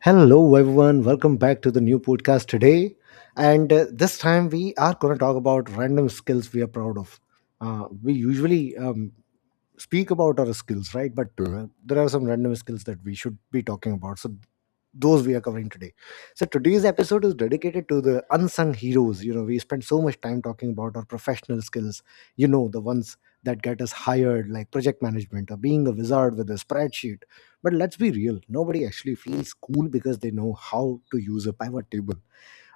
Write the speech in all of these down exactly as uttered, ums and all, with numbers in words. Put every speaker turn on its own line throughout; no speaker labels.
Hello, everyone. Welcome back to the new podcast today. And uh, this time we are going to talk about random skills we are proud of. Uh, we usually um, speak about our skills, right? But uh, there are some random skills that we should be talking about. So those we are covering today. So today's episode is dedicated to the unsung heroes. You know, we spend so much time talking about our professional skills. You know, the ones that get us hired, like project management or being a wizard with a spreadsheet. But let's be real, nobody actually feels cool because they know how to use a pivot table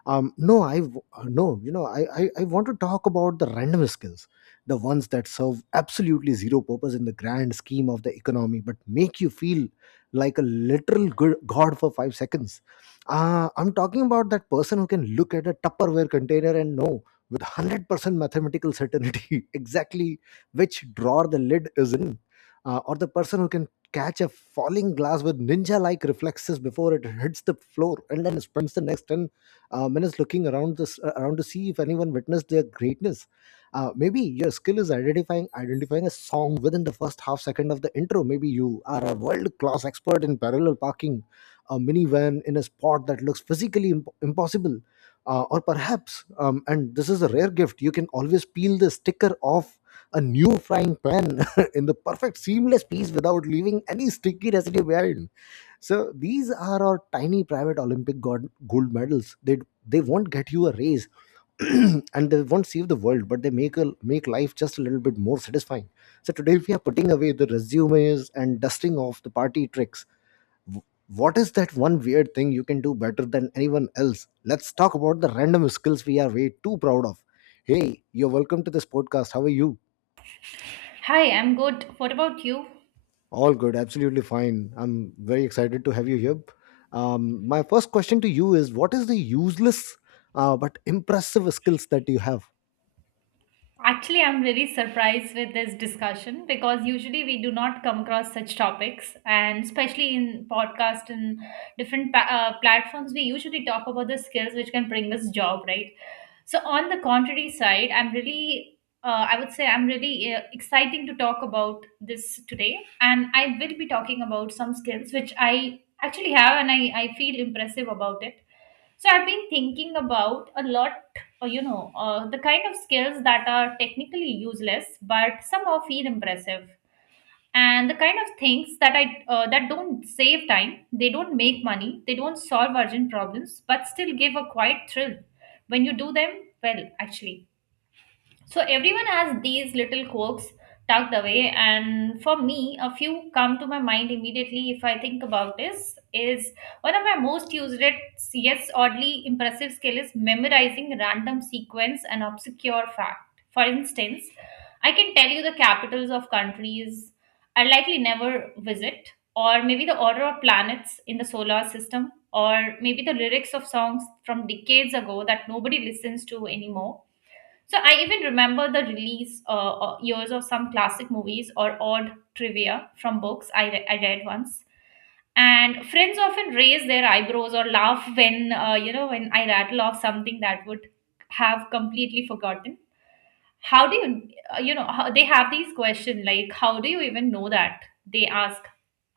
um no I w- uh, no you know I, I I want to talk about the random skills, the ones that serve absolutely zero purpose in the grand scheme of the economy but make you feel like a literal good god for five seconds. uh, I'm talking about that person who can look at a tupperware container and know with one hundred percent mathematical certainty exactly which drawer the lid is in. Uh, or the person who can catch a falling glass with ninja like reflexes before it hits the floor, and then spends the next ten uh, men is looking around this uh, around to see if anyone witnessed their greatness. Uh, maybe your skill is identifying identifying a song within the first half second of the intro. Maybe you are a world class expert in parallel parking a minivan in a spot that looks physically imp- impossible. Uh, or perhaps um, and this is a rare gift, you can always peel the sticker off a new frying pan in the perfect seamless piece without leaving any sticky residue behind. So these are our tiny private Olympic gold, gold medals. They they won't get you a raise, and they won't save the world, but they make a, make life just a little bit more satisfying. So today we are putting away the resumes and dusting off the party tricks. W- What is that one weird thing you can do better than anyone else? Let's talk about the random skills we are way too proud of. Hey, you're welcome to this podcast. How are you?
Hi, I'm good. What about you?
All good, absolutely fine. I'm very excited to have you here. Um, my first question to you is what is the useless uh, but impressive skills that you have?
Actually, I'm very surprised with this discussion because usually we do not come across such topics, and especially in podcast and different pa- uh, platforms, we usually talk about the skills which can bring us job, right? So on the contrary side, I'm really, uh, I would say, I'm really uh, exciting to talk about this today, and I will be talking about some skills which I actually have, and I I feel impressive about it. So I've been thinking about a lot. Oh, you know, uh, the kind of skills that are technically useless but somehow feel impressive, and the kind of things that I uh, that don't save time, they don't make money, they don't solve urgent problems, but still give a quiet thrill when you do them well. Actually, so everyone has these little quirks tucked away, and for me, a few come to my mind immediately if I think about this. Is one of my most used, yes, oddly impressive skill is memorizing random sequence and obscure fact. For instance, I can tell you the capitals of countries I likely never visit, or maybe the order of planets in the solar system, or maybe the lyrics of songs from decades ago that nobody listens to anymore. So I even remember the release uh, uh, years of some classic movies or odd trivia from books I, re- I read once. And friends often raise their eyebrows or laugh when uh, you know, when I rattle off something that would have completely forgotten. How do you, uh, you know, how, they have these questions like, how do you even know that, they ask,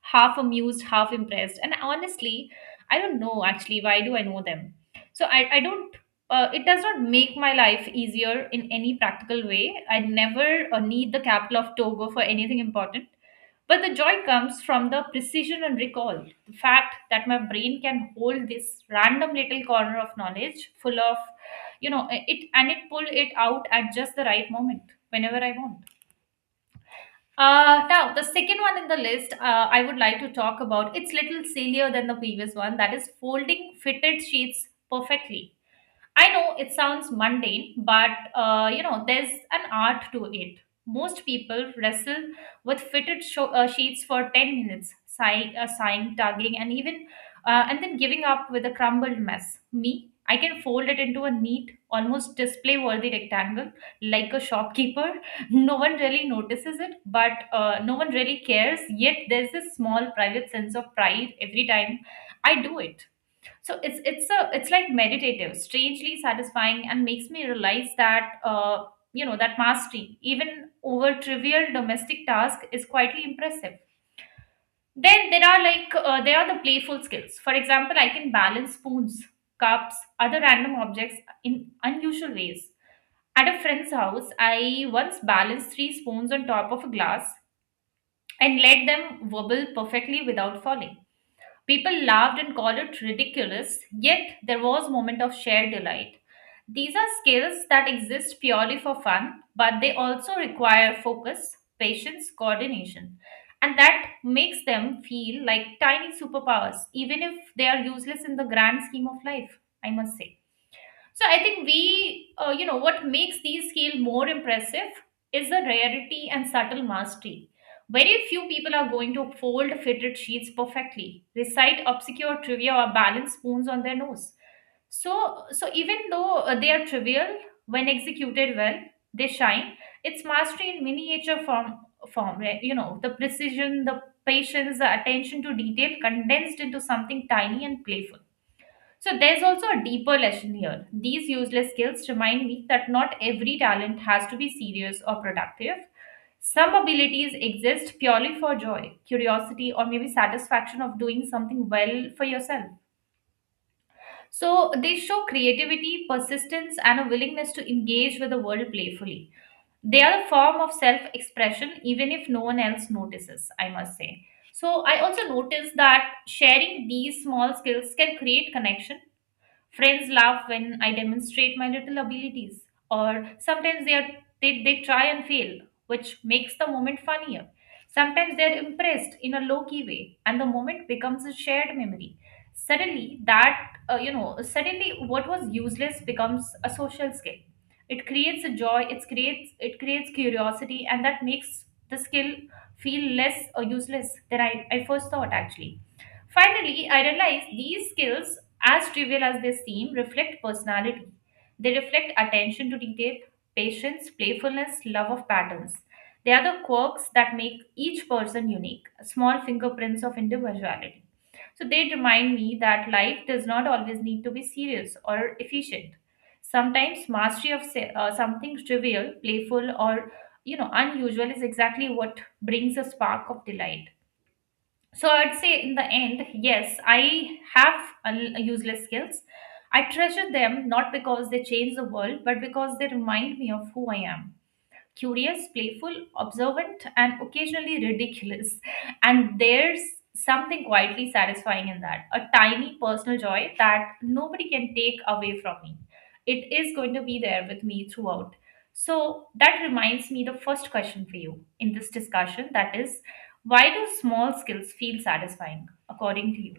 half amused, half impressed. And honestly, I don't know actually, why do I know them? so i, I don't, uh, it does not make my life easier in any practical way. I never uh, need the capital of Togo for anything important, but the joy comes from the precision and recall. The fact that my brain can hold this random little corner of knowledge full of, you know, it, and it pull it out at just the right moment whenever I want. Uh, now the second one in the list uh, I would like to talk about. It's little sillier than the previous one. That is folding fitted sheets perfectly. I know it sounds mundane, but uh, you know, there's an art to it. Most people wrestle with fitted sho- uh, sheets for ten minutes, sighing, uh, sighing, tugging, and even uh, and then giving up with a crumbled mess. Me, I can fold it into a neat, almost display-worthy rectangle, like a shopkeeper. No one really notices it, but uh, no one really cares. Yet there's this small private sense of pride every time I do it. So it's it's a it's like meditative, strangely satisfying, and makes me realize that, uh, you know, that mastery, even over trivial domestic task, is quietly impressive. Then there are like uh, there are the playful skills. For example, I can balance spoons, cups, other random objects in unusual ways. At a friend's house, I once balanced three spoons on top of a glass and let them wobble perfectly without falling. People laughed and called it ridiculous, yet there was a moment of shared delight. These are skills that exist purely for fun, but they also require focus, patience, coordination, and that makes them feel like tiny superpowers, even if they are useless in the grand scheme of life, I must say. So I think we, uh, you know, what makes these scale more impressive is the rarity and subtle mastery. Very few people are going to fold fitted sheets perfectly, recite obscure trivia, or balance spoons on their nose. So, so even though uh, they are trivial, when executed well, they shine. It's mastery in miniature form, form. right? You know, the precision, the patience, the attention to detail condensed into something tiny and playful. So there's also a deeper lesson here. These useless skills remind me that not every talent has to be serious or productive. Some abilities exist purely for joy, curiosity, or maybe satisfaction of doing something well for yourself. So they show creativity, persistence, and a willingness to engage with the world playfully. They are a form of self expression, even if no one else notices, I must say. So I also noticed that sharing these small skills can create connection. Friends laugh when I demonstrate my little abilities, or sometimes they, are, they, they try and fail, which makes the moment funnier. Sometimes they're impressed in a low key way, and the moment becomes a shared memory. Suddenly, that, uh, you know, suddenly what was useless becomes a social skill. It creates a joy, it creates, it creates curiosity, and that makes the skill feel less uh, useless than I, I first thought actually. Finally, I realized these skills, as trivial as they seem, reflect personality. They reflect attention to detail, patience, playfulness, love of patterns. They are the quirks that make each person unique, small fingerprints of individuality. So they remind me that life does not always need to be serious or efficient. Sometimes mastery of se- uh, something trivial, playful, or you know, unusual is exactly what brings a spark of delight. So I'd say in the end, yes, i have un- useless skills. I treasure them not because they change the world, but because they remind me of who I am: curious, playful, observant, and occasionally ridiculous. And there's something quietly satisfying in that, a tiny personal joy that nobody can take away from me. It is going to be there with me throughout. So that reminds me the first question for you in this discussion, that is, why do small skills feel satisfying according to you?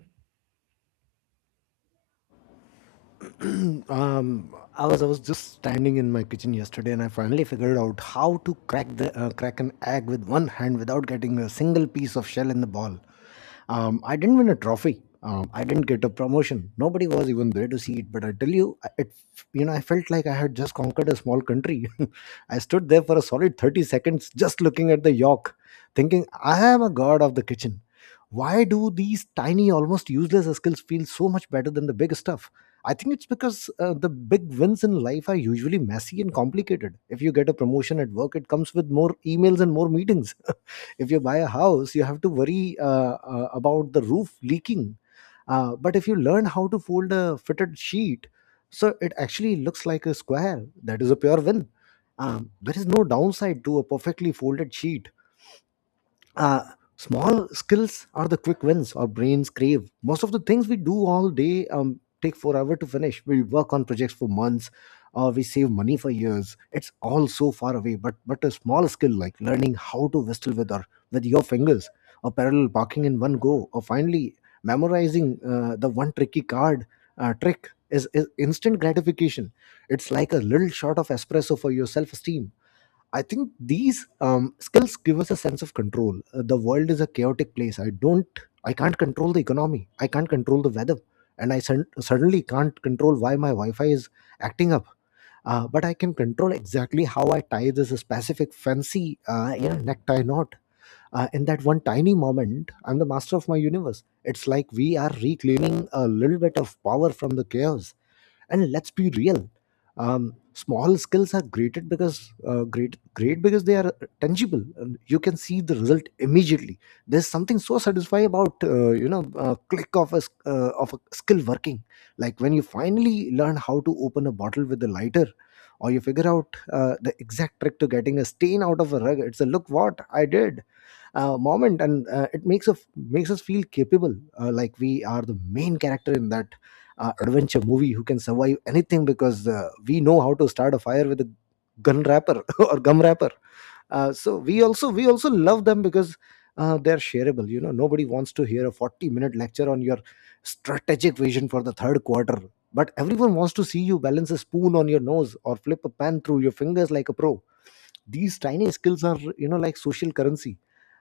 um, I was I was just standing in my kitchen yesterday, and I finally figured out how to crack the uh, crack an egg with one hand without getting a single piece of shell in the ball. Um, I didn't win a trophy. Um, I didn't get a promotion. Nobody was even there to see it. But I tell you, I- it you know I felt like I had just conquered a small country. I stood there for a solid thirty seconds, just looking at the yolk, thinking I am a god of the kitchen. Why do these tiny, almost useless skills feel so much better than the big stuff? I think it's because uh, the big wins in life are usually messy and complicated. If you get a promotion at work, it comes with more emails and more meetings. If you buy a house, you have to worry uh, uh, about the roof leaking. Uh, but if you learn how to fold a fitted sheet so it actually looks like a square, that is a pure win. Um, there is no downside to a perfectly folded sheet. uh, Small skills are the quick wins our brains crave. Most of the things we do all day um, take forever to finish. We work on projects for months, or we save money for years. It's all so far away. But but a small skill like learning how to whistle with our with your fingers, or parallel parking in one go, or finally memorizing uh, the one tricky card uh, trick is, is instant gratification. It's like a little shot of espresso for your self esteem. I think these um, skills give us a sense of control. Uh, the world is a chaotic place. I don't, I can't control the economy. I can't control the weather, and I sen- suddenly can't control why my Wi-Fi is acting up. Uh, but I can control exactly how I tie this specific fancy, uh, you know, necktie knot. Uh, in that one tiny moment, I'm the master of my universe. It's like we are reclaiming a little bit of power from the chaos. And let's be real, um, small skills are great because uh, great great because they are tangible, and you can see the result immediately. There's something so satisfying about, uh, you know uh, click of a s- uh, of a skill working, like when you finally learn how to open a bottle with a lighter, or you figure out uh, the exact trick to getting a stain out of a rug. It's a look what I did uh, moment, and uh, it makes us makes us feel capable, uh, like we are the main character in that uh, adventure movie who can survive anything because uh, we know how to start a fire with a gun wrapper or gum wrapper. Uh, so we also we also love them because uh, they're shareable. You know, nobody wants to hear a forty minute lecture on your strategic vision for the third quarter, but everyone wants to see you balance a spoon on your nose or flip a pan through your fingers like a pro. These tiny skills are, you know, like social currency.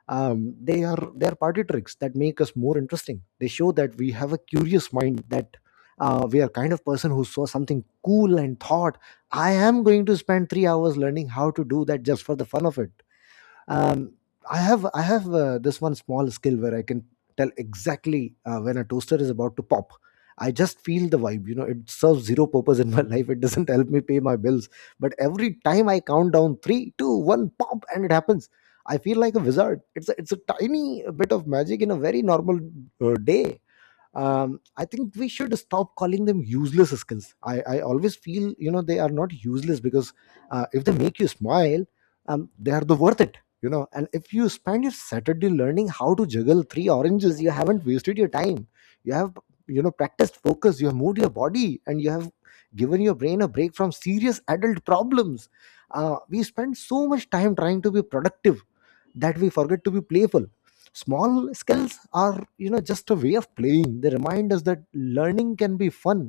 Um, they are they are party tricks that make us more interesting. They show that we have a curious mind, that uh, we are kind of person who saw something cool and thought, I am going to spend three hours learning how to do that just for the fun of it. Um, i have i have uh, this one small skill where I can tell exactly uh, when a toaster is about to pop. I just feel the vibe. You know, it serves zero purpose in my life. It doesn't help me pay my bills, but every time I count down three two one pop and it happens, I feel like a wizard. It's a, it's a tiny bit of magic in a very normal uh, day. um, I think we should stop calling them useless skills. I, I always feel, you know, they are not useless because uh, if they make you smile, um, they are the worth it. You know, and if you spend your Saturday learning how to juggle three oranges, you haven't wasted your time. You have, you know, practiced focus. You have moved your body, and you have given your brain a break from serious adult problems. Uh, we spend so much time trying to be productive that we forget to be playful. Small skills are, you know, just a way of playing. They remind us that learning can be fun,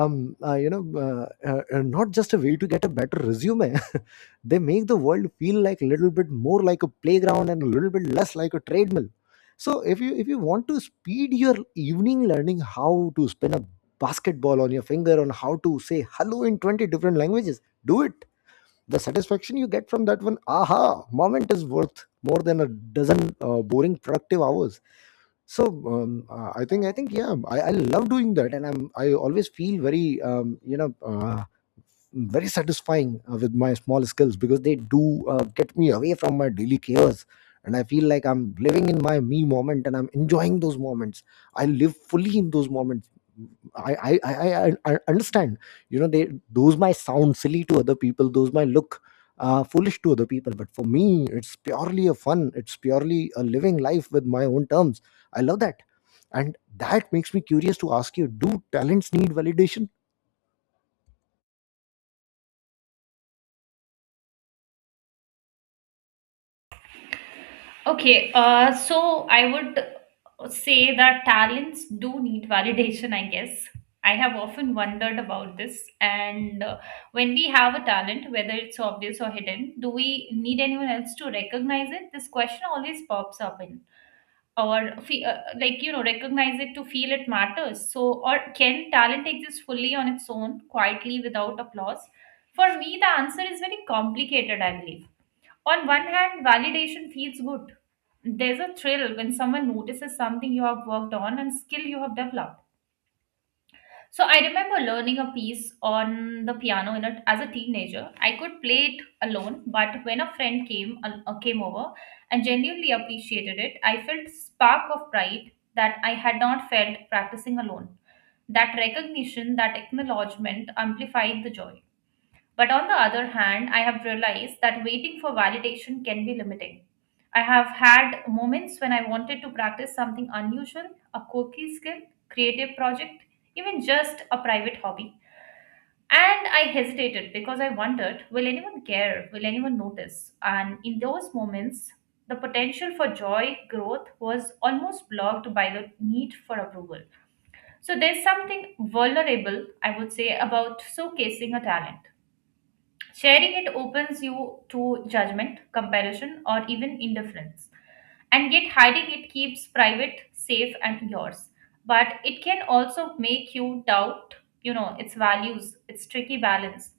um uh, you know uh, uh, uh, not just a way to get a better resume. They make the world feel like a little bit more like a playground and a little bit less like a treadmill. So if you if you want to speed your evening learning how to spin a basketball on your finger, on how to say hello in twenty different languages, do it. The satisfaction you get from that one aha moment is worth more than a dozen uh, boring productive hours. So um, uh, I think I think, yeah, I, I love doing that, and I'm I always feel very, um, you know uh, very satisfying uh, with my small skills because they do uh, get me away from my daily chaos, and I feel like I'm living in my me moment, and I'm enjoying those moments. I live fully in those moments. I, I i i I- understand, you know, they those might sound silly to other people, those might look uh, foolish to other people, but for me it's purely a fun. It's purely a living life with my own terms. I love that. And that makes me curious to ask you, do talents need validation?
Okay, uh, so I would say that talents do need validation, I guess. I have often wondered about this. And uh, when we have a talent, whether it's obvious or hidden, do we need anyone else to recognize it? This question always pops up in. Or, fe- uh, like, you know, recognize it to feel it matters. So, or can talent exist fully on its own, quietly, without applause? For me, the answer is very complicated, I believe. On one hand, validation feels good. There's a thrill when someone notices something you have worked on and skill you have developed. So I remember learning a piece on the piano in a, as a teenager. I could play it alone, but when a friend came al- uh, came over and genuinely appreciated it, I felt spark of pride that I had not felt practicing alone. That recognition, that acknowledgement amplified the joy. But on the other hand, I have realized that waiting for validation can be limiting. I have had moments when I wanted to practice something unusual, a quirky skill, creative project, even just a private hobby. And I hesitated because I wondered, will anyone care? Will anyone notice? And in those moments, the potential for joy, growth was almost blocked by the need for approval. So there's something vulnerable, I would say, about showcasing a talent. Sharing it opens you to judgment, comparison, or even indifference. And yet, hiding it keeps private, safe, and yours. But it can also make you doubt, you know, its values, its tricky balance.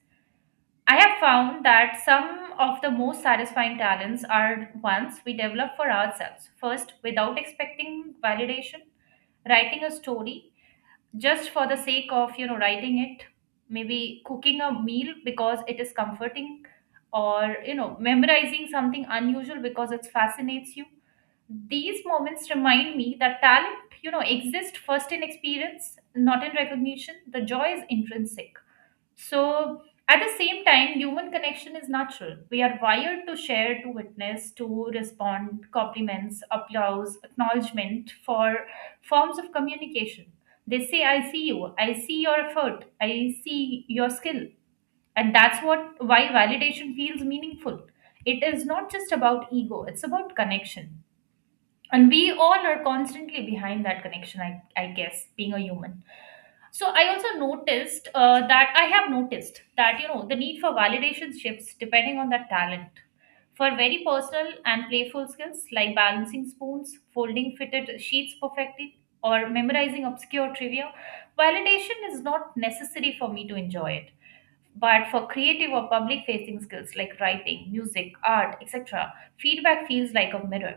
I have found that some of the most satisfying talents are ones we develop for ourselves. First, without expecting validation, writing a story just for the sake of, you know, writing it, maybe cooking a meal because it is comforting, or you know, memorizing something unusual because it fascinates you. These moments remind me that talent, you know, exists first in experience, not in recognition. The joy is intrinsic. So at the same time, human connection is natural. We are wired to share, to witness, to respond. Compliments, applause, acknowledgement for forms of communication, they say, I see you, I see your effort, I see your skill. And that's what why validation feels meaningful. It is not just about ego, it's about connection. And we all are constantly behind that connection, i, I guess, being a human. So I also noticed uh, that I have noticed that, you know, the need for validation shifts depending on the talent. For very personal and playful skills like balancing spoons, folding fitted sheets perfectly, or memorizing obscure trivia, validation is not necessary for me to enjoy it. But for creative or public facing skills like writing, music, art, et cetera, feedback feels like a mirror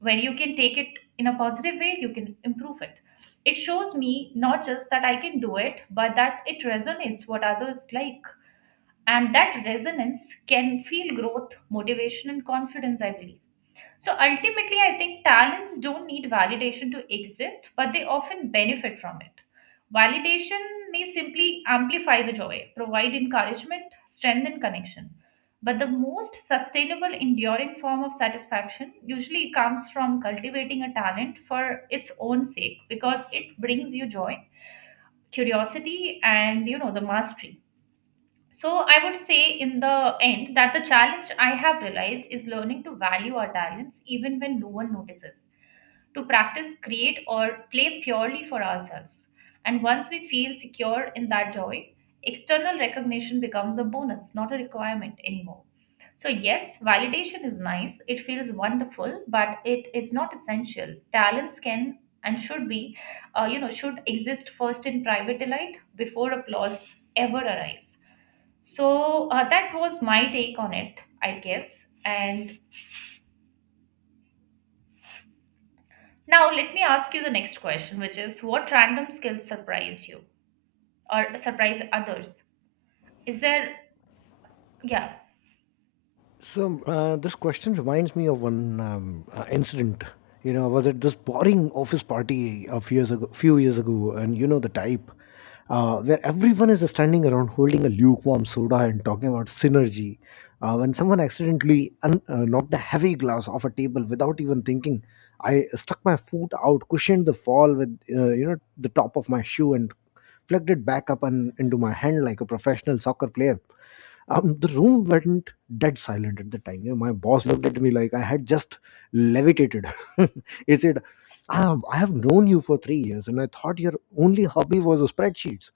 where you can take it in a positive way, you can improve it. It shows me not just that I can do it, but that it resonates what others like. And that resonance can feel growth, motivation, and confidence, I believe. So ultimately, I think talents don't need validation to exist, but they often benefit from it. Validation may simply amplify the joy, provide encouragement, strengthen connection. But the most sustainable, enduring form of satisfaction usually comes from cultivating a talent for its own sake because it brings you joy, curiosity, and you know the mastery. So I would say in the end that the challenge I have realized is learning to value our talents even when no one notices, to practice, create, or play purely for ourselves. And once we feel secure in that joy, external recognition becomes a bonus, not a requirement anymore. So, yes, validation is nice, it feels wonderful, but it is not essential. Talents can and should be, uh, you know, should exist first in private delight before applause ever arrives. So uh, that was my take on it, I guess. And now let me ask you the next question, which is, what random skills surprise you or surprise others? Is there, yeah.
So uh, this question reminds me of one um, uh, incident. You know, I was at this boring office party a few years ago, few years ago, and you know the type, uh, where everyone is standing around holding a lukewarm soda and talking about synergy. Uh, when someone accidentally un- uh, knocked a heavy glass off a table without even thinking, I stuck my foot out, cushioned the fall with, uh, you know the top of my shoe, and flicked it back up and into my hand like a professional soccer player. Um, the room went dead silent at the time. You know, my boss looked at me like I had just levitated. He said, "Ah, I have known you for three years, and I thought your only hobby was spreadsheets.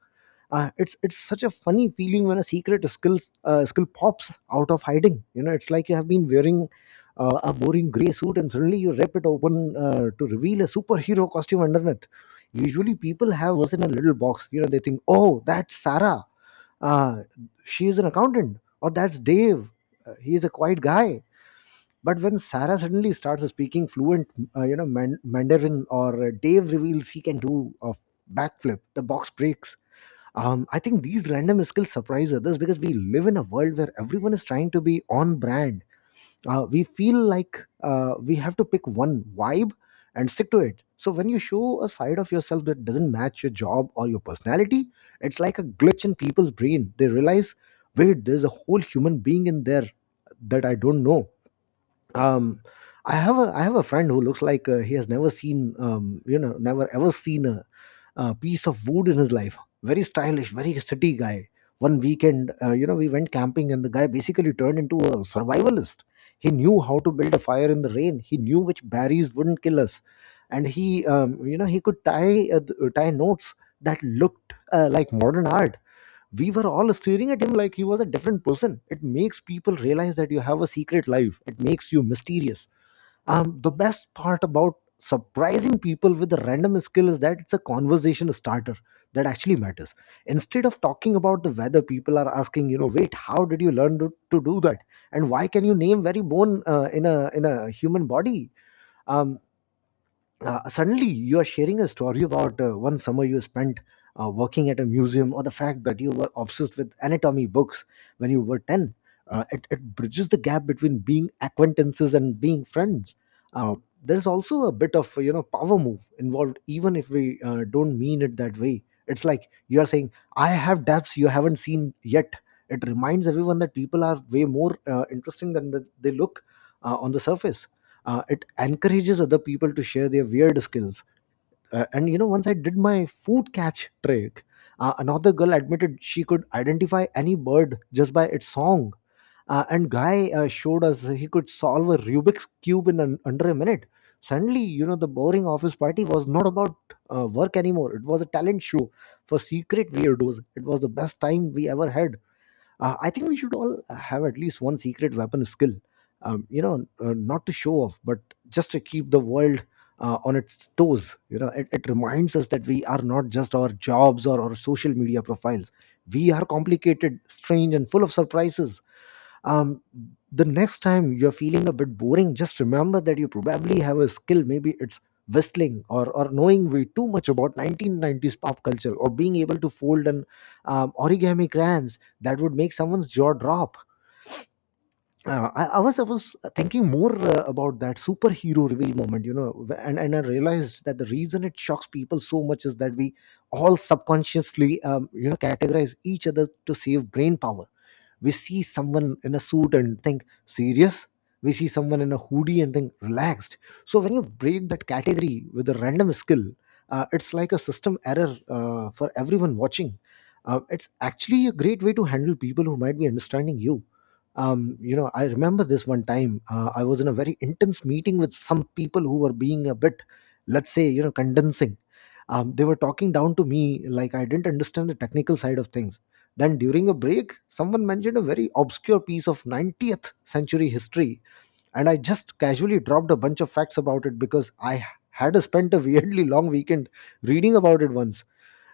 Uh, it's it's such a funny feeling when a secret skill uh, skill pops out of hiding. You know, it's like you have been wearing uh, a boring gray suit, and suddenly you rip it open uh, to reveal a superhero costume underneath. Usually, people have us in a little box. You know, they think, "Oh, that's Sarah." uh, she is an accountant, or that's Dave. Uh, he is a quiet guy, but when Sarah suddenly starts speaking fluent uh, you know man- Mandarin, or uh, Dave reveals he can do a backflip, the box breaks. um, I think these random skills surprise others because we live in a world where everyone is trying to be on brand. Uh, we feel like uh, we have to pick one vibe and stick to it. So when you show a side of yourself that doesn't match your job or your personality, it's like a glitch in people's brain. They realize, wait, there's a whole human being in there that I don't know. Um, I have a I have a friend who looks like uh, he has never seen, um, you know never ever seen a uh, piece of wood in his life. Very stylish, very city guy. One weekend, uh, you know, we went camping, and the guy basically turned into a survivalist. He knew how to build a fire in the rain. He knew which berries wouldn't kill us, and he, um, you know, he could tie uh, th- tie notes that looked uh, like modern art. We were all staring at him like he was a different person. It makes people realize that you have a secret life. It makes you mysterious. Um, the best part about surprising people with a random skill is that it's a conversation starter that actually matters. Instead of talking about the weather, people are asking, you know, wait, how did you learn to, to do that? And why can you name very bone uh, in a in a human body? Um, uh, Suddenly you are sharing a story about uh, one summer you spent uh, working at a museum, or the fact that you were obsessed with anatomy books when you were ten. Uh, it, it bridges the gap between being acquaintances and being friends. uh, there's also a bit of, you know, power move involved, even if we uh, don't mean it that way. It's like you are saying, I have depths you haven't seen yet. It reminds everyone that people are way more uh, interesting than the, they look uh, on the surface. Uh, it encourages other people to share their weird skills. Uh, and you know, once I did my food catch trick, uh, another girl admitted she could identify any bird just by its song, uh, and guy uh, showed us he could solve a Rubik's cube in an, under a minute. Suddenly, you know, the boring office party was not about uh, work anymore. It was a talent show for secret weirdos. It was the best time we ever had. uh, I think we should all have at least one secret weapon skill. Um, you know, uh, not to show off, but just to keep the world uh, on its toes. You know, it, it reminds us that we are not just our jobs or our social media profiles. We are complicated, strange, and full of surprises. um the next time you're feeling a bit boring, just remember that you probably have a skill. Maybe it's whistling, or or knowing way too much about nineteen nineties pop culture, or being able to fold an um, origami crayons that would make someone's jaw drop. uh, I, I was I was thinking more uh, about that superhero reveal moment, you know, wh- and and I realized that the reason it shocks people so much is that we all subconsciously, um, you know, categorize each other to save brain power. We see someone in a suit and think serious. We see someone in a hoodie and think relaxed. So when you break that category with a random skill, uh, it's like a system error uh, for everyone watching. Uh, it's actually a great way to handle people who might be understanding you. Um, you know I remember this one time, uh, I was in a very intense meeting with some people who were being a bit, let's say, you know, condensing. Um, they were talking down to me like I didn't understand the technical side of things. Then during a break, someone mentioned a very obscure piece of ninetieth century history, and I just casually dropped a bunch of facts about it because I had spent a weirdly long weekend reading about it once.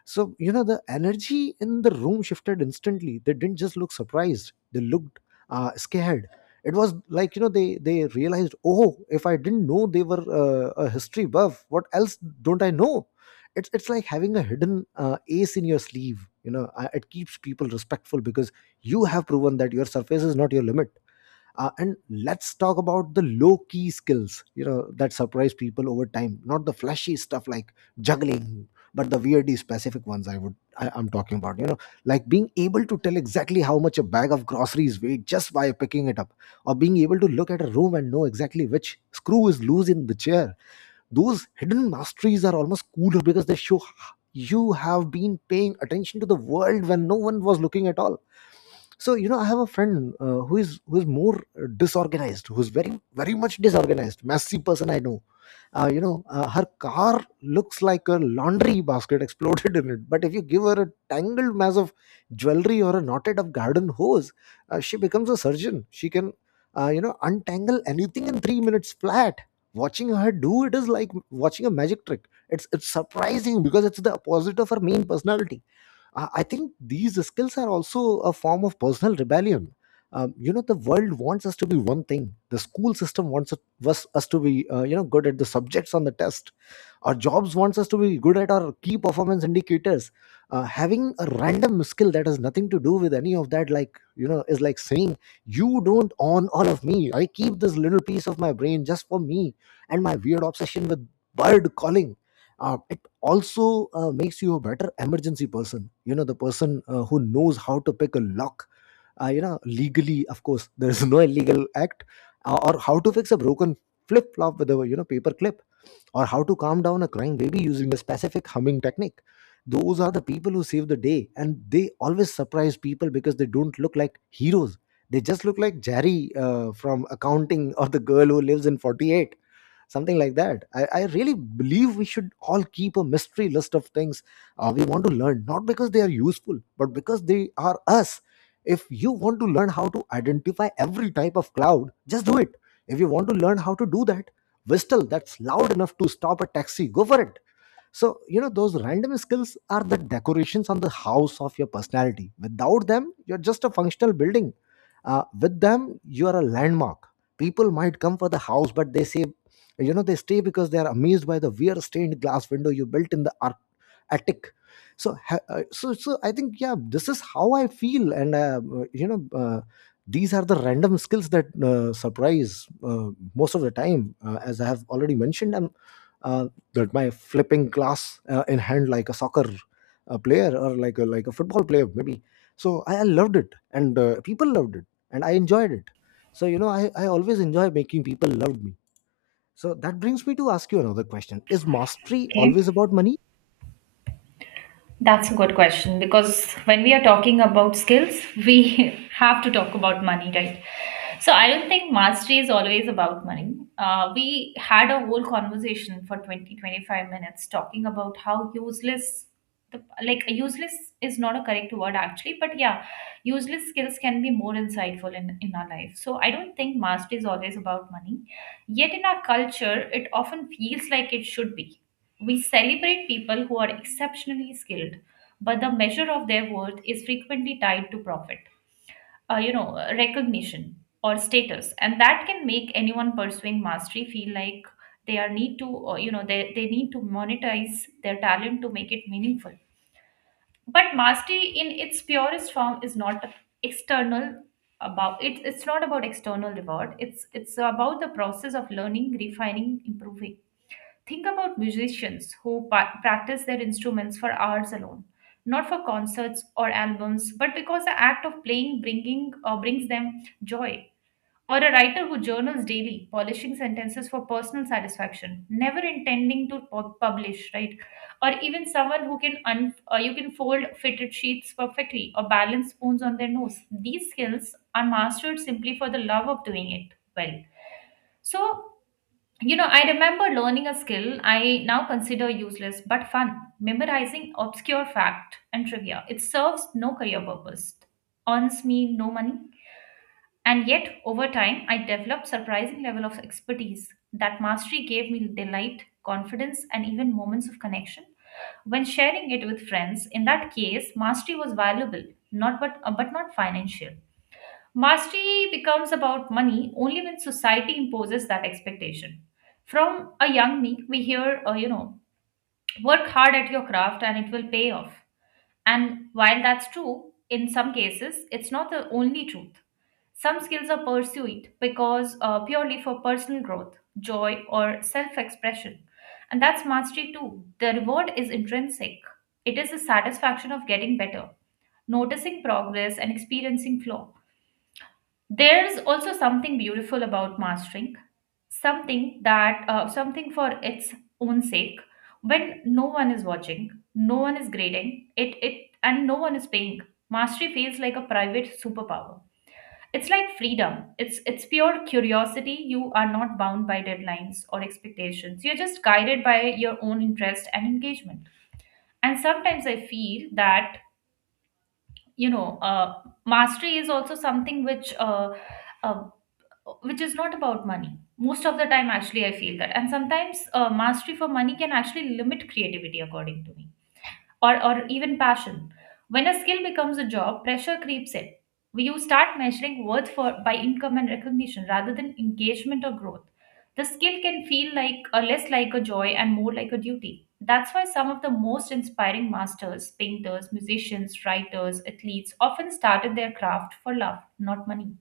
So, you know, the energy in the room shifted instantly. They didn't just look surprised, they looked uh, scared. It was like, you know, they, they realized, oh, if I didn't know they were uh, a history buff, what else don't I know? It's, it's like having a hidden uh, ace in your sleeve. You know, Uh, it keeps people respectful because you have proven that your surface is not your limit. Uh, and let's talk about the low key skills, you know, that surprise people over time, not the flashy stuff like juggling, but the weirdly specific ones. i would I, I'm talking about, you know, like being able to tell exactly how much a bag of groceries weighed just by picking it up, or being able to look at a room and know exactly which screw is loose in the chair. Those hidden masteries are almost cooler because they show you have been paying attention to the world when no one was looking at all. So, you know, I have a friend uh, who is who is more uh, disorganized, who's very very much disorganized, messy person I know. Uh, you know uh, her car looks like a laundry basket exploded in it. But if you give her a tangled mass of jewelry or a knotted up garden hose, uh, she becomes a surgeon. She can uh, you know untangle anything in three minutes flat. Watching her do it is like watching a magic trick. It's it's surprising because it's the opposite of her main personality. I I think these skills are also a form of personal rebellion. Um, you know, the world wants us to be one thing. The school system wants us was us to be, uh, you know, good at the subjects on the test. Our jobs wants us to be good at our key performance indicators. Uh, having a random skill that has nothing to do with any of that, like, you know, is like saying, you don't own all of me. I keep this little piece of my brain just for me and my weird obsession with bird calling. Uh, it also uh, makes you a better emergency person. You know, the person uh, who knows how to pick a lock, uh, you know legally, of course, there is no illegal act, uh, or how to fix a broken flip flop with a, you know, paper clip, or how to calm down a crying baby using a specific humming technique. Those are the people who save the day, and they always surprise people because they don't look like heroes. They just look like Jerry uh, from accounting, or the girl who lives in forty-eight, something like that. I, I really believe we should all keep a mystery list of things uh, we want to learn, not because they are useful, but because they are us. If you want to learn how to identify every type of cloud, just do it. If you want to learn how to do that whistle that's loud enough to stop a taxi, go for it. So, you know, those random skills are the decorations on the house of your personality. Without them, you're just a functional building. Uh, with them, you are a landmark. People might come for the house, but they say, you know, they stay because they are amazed by the weird stained glass window you built in the attic. So ha- uh, so so I think, yeah, this is how I feel. And uh, you know uh, these are the random skills that uh, surprise uh, most of the time. Uh, as I have already mentioned, I'm uh, that my flipping glass uh, in hand like a soccer uh, player, or like a, like a football player maybe. so i, I loved it, and uh, people loved it, and I enjoyed it. So, you know, I, I always enjoy making people love me. So that brings me to ask you another question: is mastery
Okay.
always about money?
That's a good question because when we are talking about skills, we have to talk about money, right? So I don't think mastery is always about money. Uh, we had a whole conversation for twenty twenty five minutes talking about how useless the like useless is not a correct word actually, but yeah, useless skills can be more insightful in, in our life. So I don't think mastery is always about money. Yet in our culture, it often feels like it should be. We celebrate people who are exceptionally skilled, but the measure of their worth is frequently tied to profit, uh, you know, uh, recognition or status, and that can make anyone pursuing mastery feel like they are need to, uh, you know, they, they need to monetize their talent to make it meaningful. But mastery in its purest form is not external about it, it's not about external reward. It's it's about the process of learning, refining, improving. Think about musicians who pa- practice their instruments for hours alone, not for concerts or albums, but because the act of playing bringing uh, brings them joy. Or a writer who journals daily, polishing sentences for personal satisfaction, never intending to pu- publish, right? Or even someone who can un- uh, you can fold fitted sheets perfectly or balance spoons on their nose. These skills are mastered simply for the love of doing it well. So you know, I remember learning a skill I now consider useless but fun, memorizing obscure fact and trivia. It serves no career purpose, earns me no money, and yet over time I developed surprising level of expertise. That mastery gave me delight, confidence, and even moments of connection when sharing it with friends. In that case, mastery was valuable, not but uh, but not financial. Mastery becomes about money only when society imposes that expectation. From a young me, we hear, uh, you know, work hard at your craft and it will pay off. And while that's true, in some cases, it's not the only truth. Some skills are pursued because uh, purely for personal growth, joy, or self expression. And that's mastery too. The reward is intrinsic, it is the satisfaction of getting better, noticing progress, and experiencing flow. There's also something beautiful about mastering something that uh, something for its own sake, when no one is watching, no one is grading it, it and no one is paying. Mastery feels like a private superpower. It's like freedom. It's it's pure curiosity. You are not bound by deadlines or expectations. You're just guided by your own interest and engagement. And sometimes I feel that you know uh, mastery is also something which. Uh, um, which is not about money. Most of the time, actually, I feel that. And sometimes uh, mastery for money can actually limit creativity, according to me, or, or even passion. When a skill becomes a job, pressure creeps in. We You start measuring worth for by income and recognition rather than engagement or growth. The skill can feel like uh, less like a joy and more like a duty. That's why some of the most inspiring masters, painters, musicians, writers, athletes often started their craft for love, not money.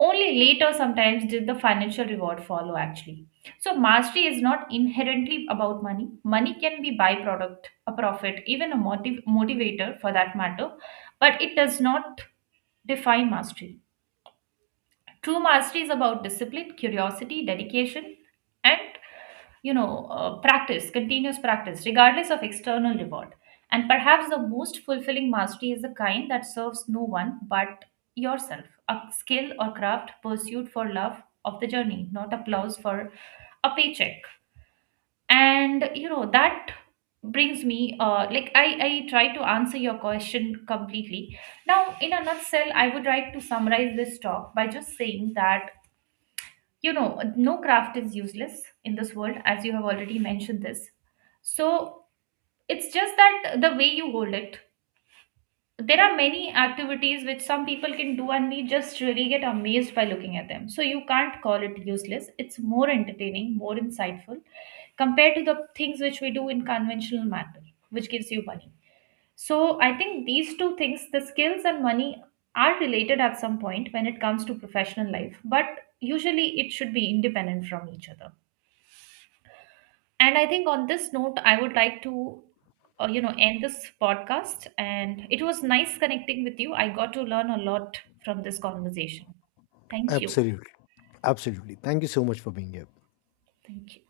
Only later, sometimes, did the financial reward follow actually. So, mastery is not inherently about money. Money can be byproduct, a profit, even a motiv- motivator for that matter, but it does not define mastery. True mastery is about discipline, curiosity, dedication, and you know, uh, practice, continuous practice, regardless of external reward. And perhaps the most fulfilling mastery is the kind that serves no one but yourself, a skill or craft pursued for love of the journey, not applause for a paycheck. And, you know, that brings me, uh, like, I, I try to answer your question completely. Now, in a nutshell, I would like to summarize this talk by just saying that, you know, no craft is useless in this world, as you have already mentioned this. So it's just that the way you hold it, there are many activities which some people can do and we just really get amazed by looking at them, so you can't call it useless. It's more entertaining, more insightful compared to the things which we do in conventional manner, which gives you money. So I think these two things, the skills and money, are related at some point when it comes to professional life, but usually it should be independent from each other. And I think on this note, I would like to, uh, you know, end this podcast. And it was nice connecting with you. I got to learn a lot from this conversation. Thank you.
Absolutely. Absolutely. Thank you so much for being here.
Thank you.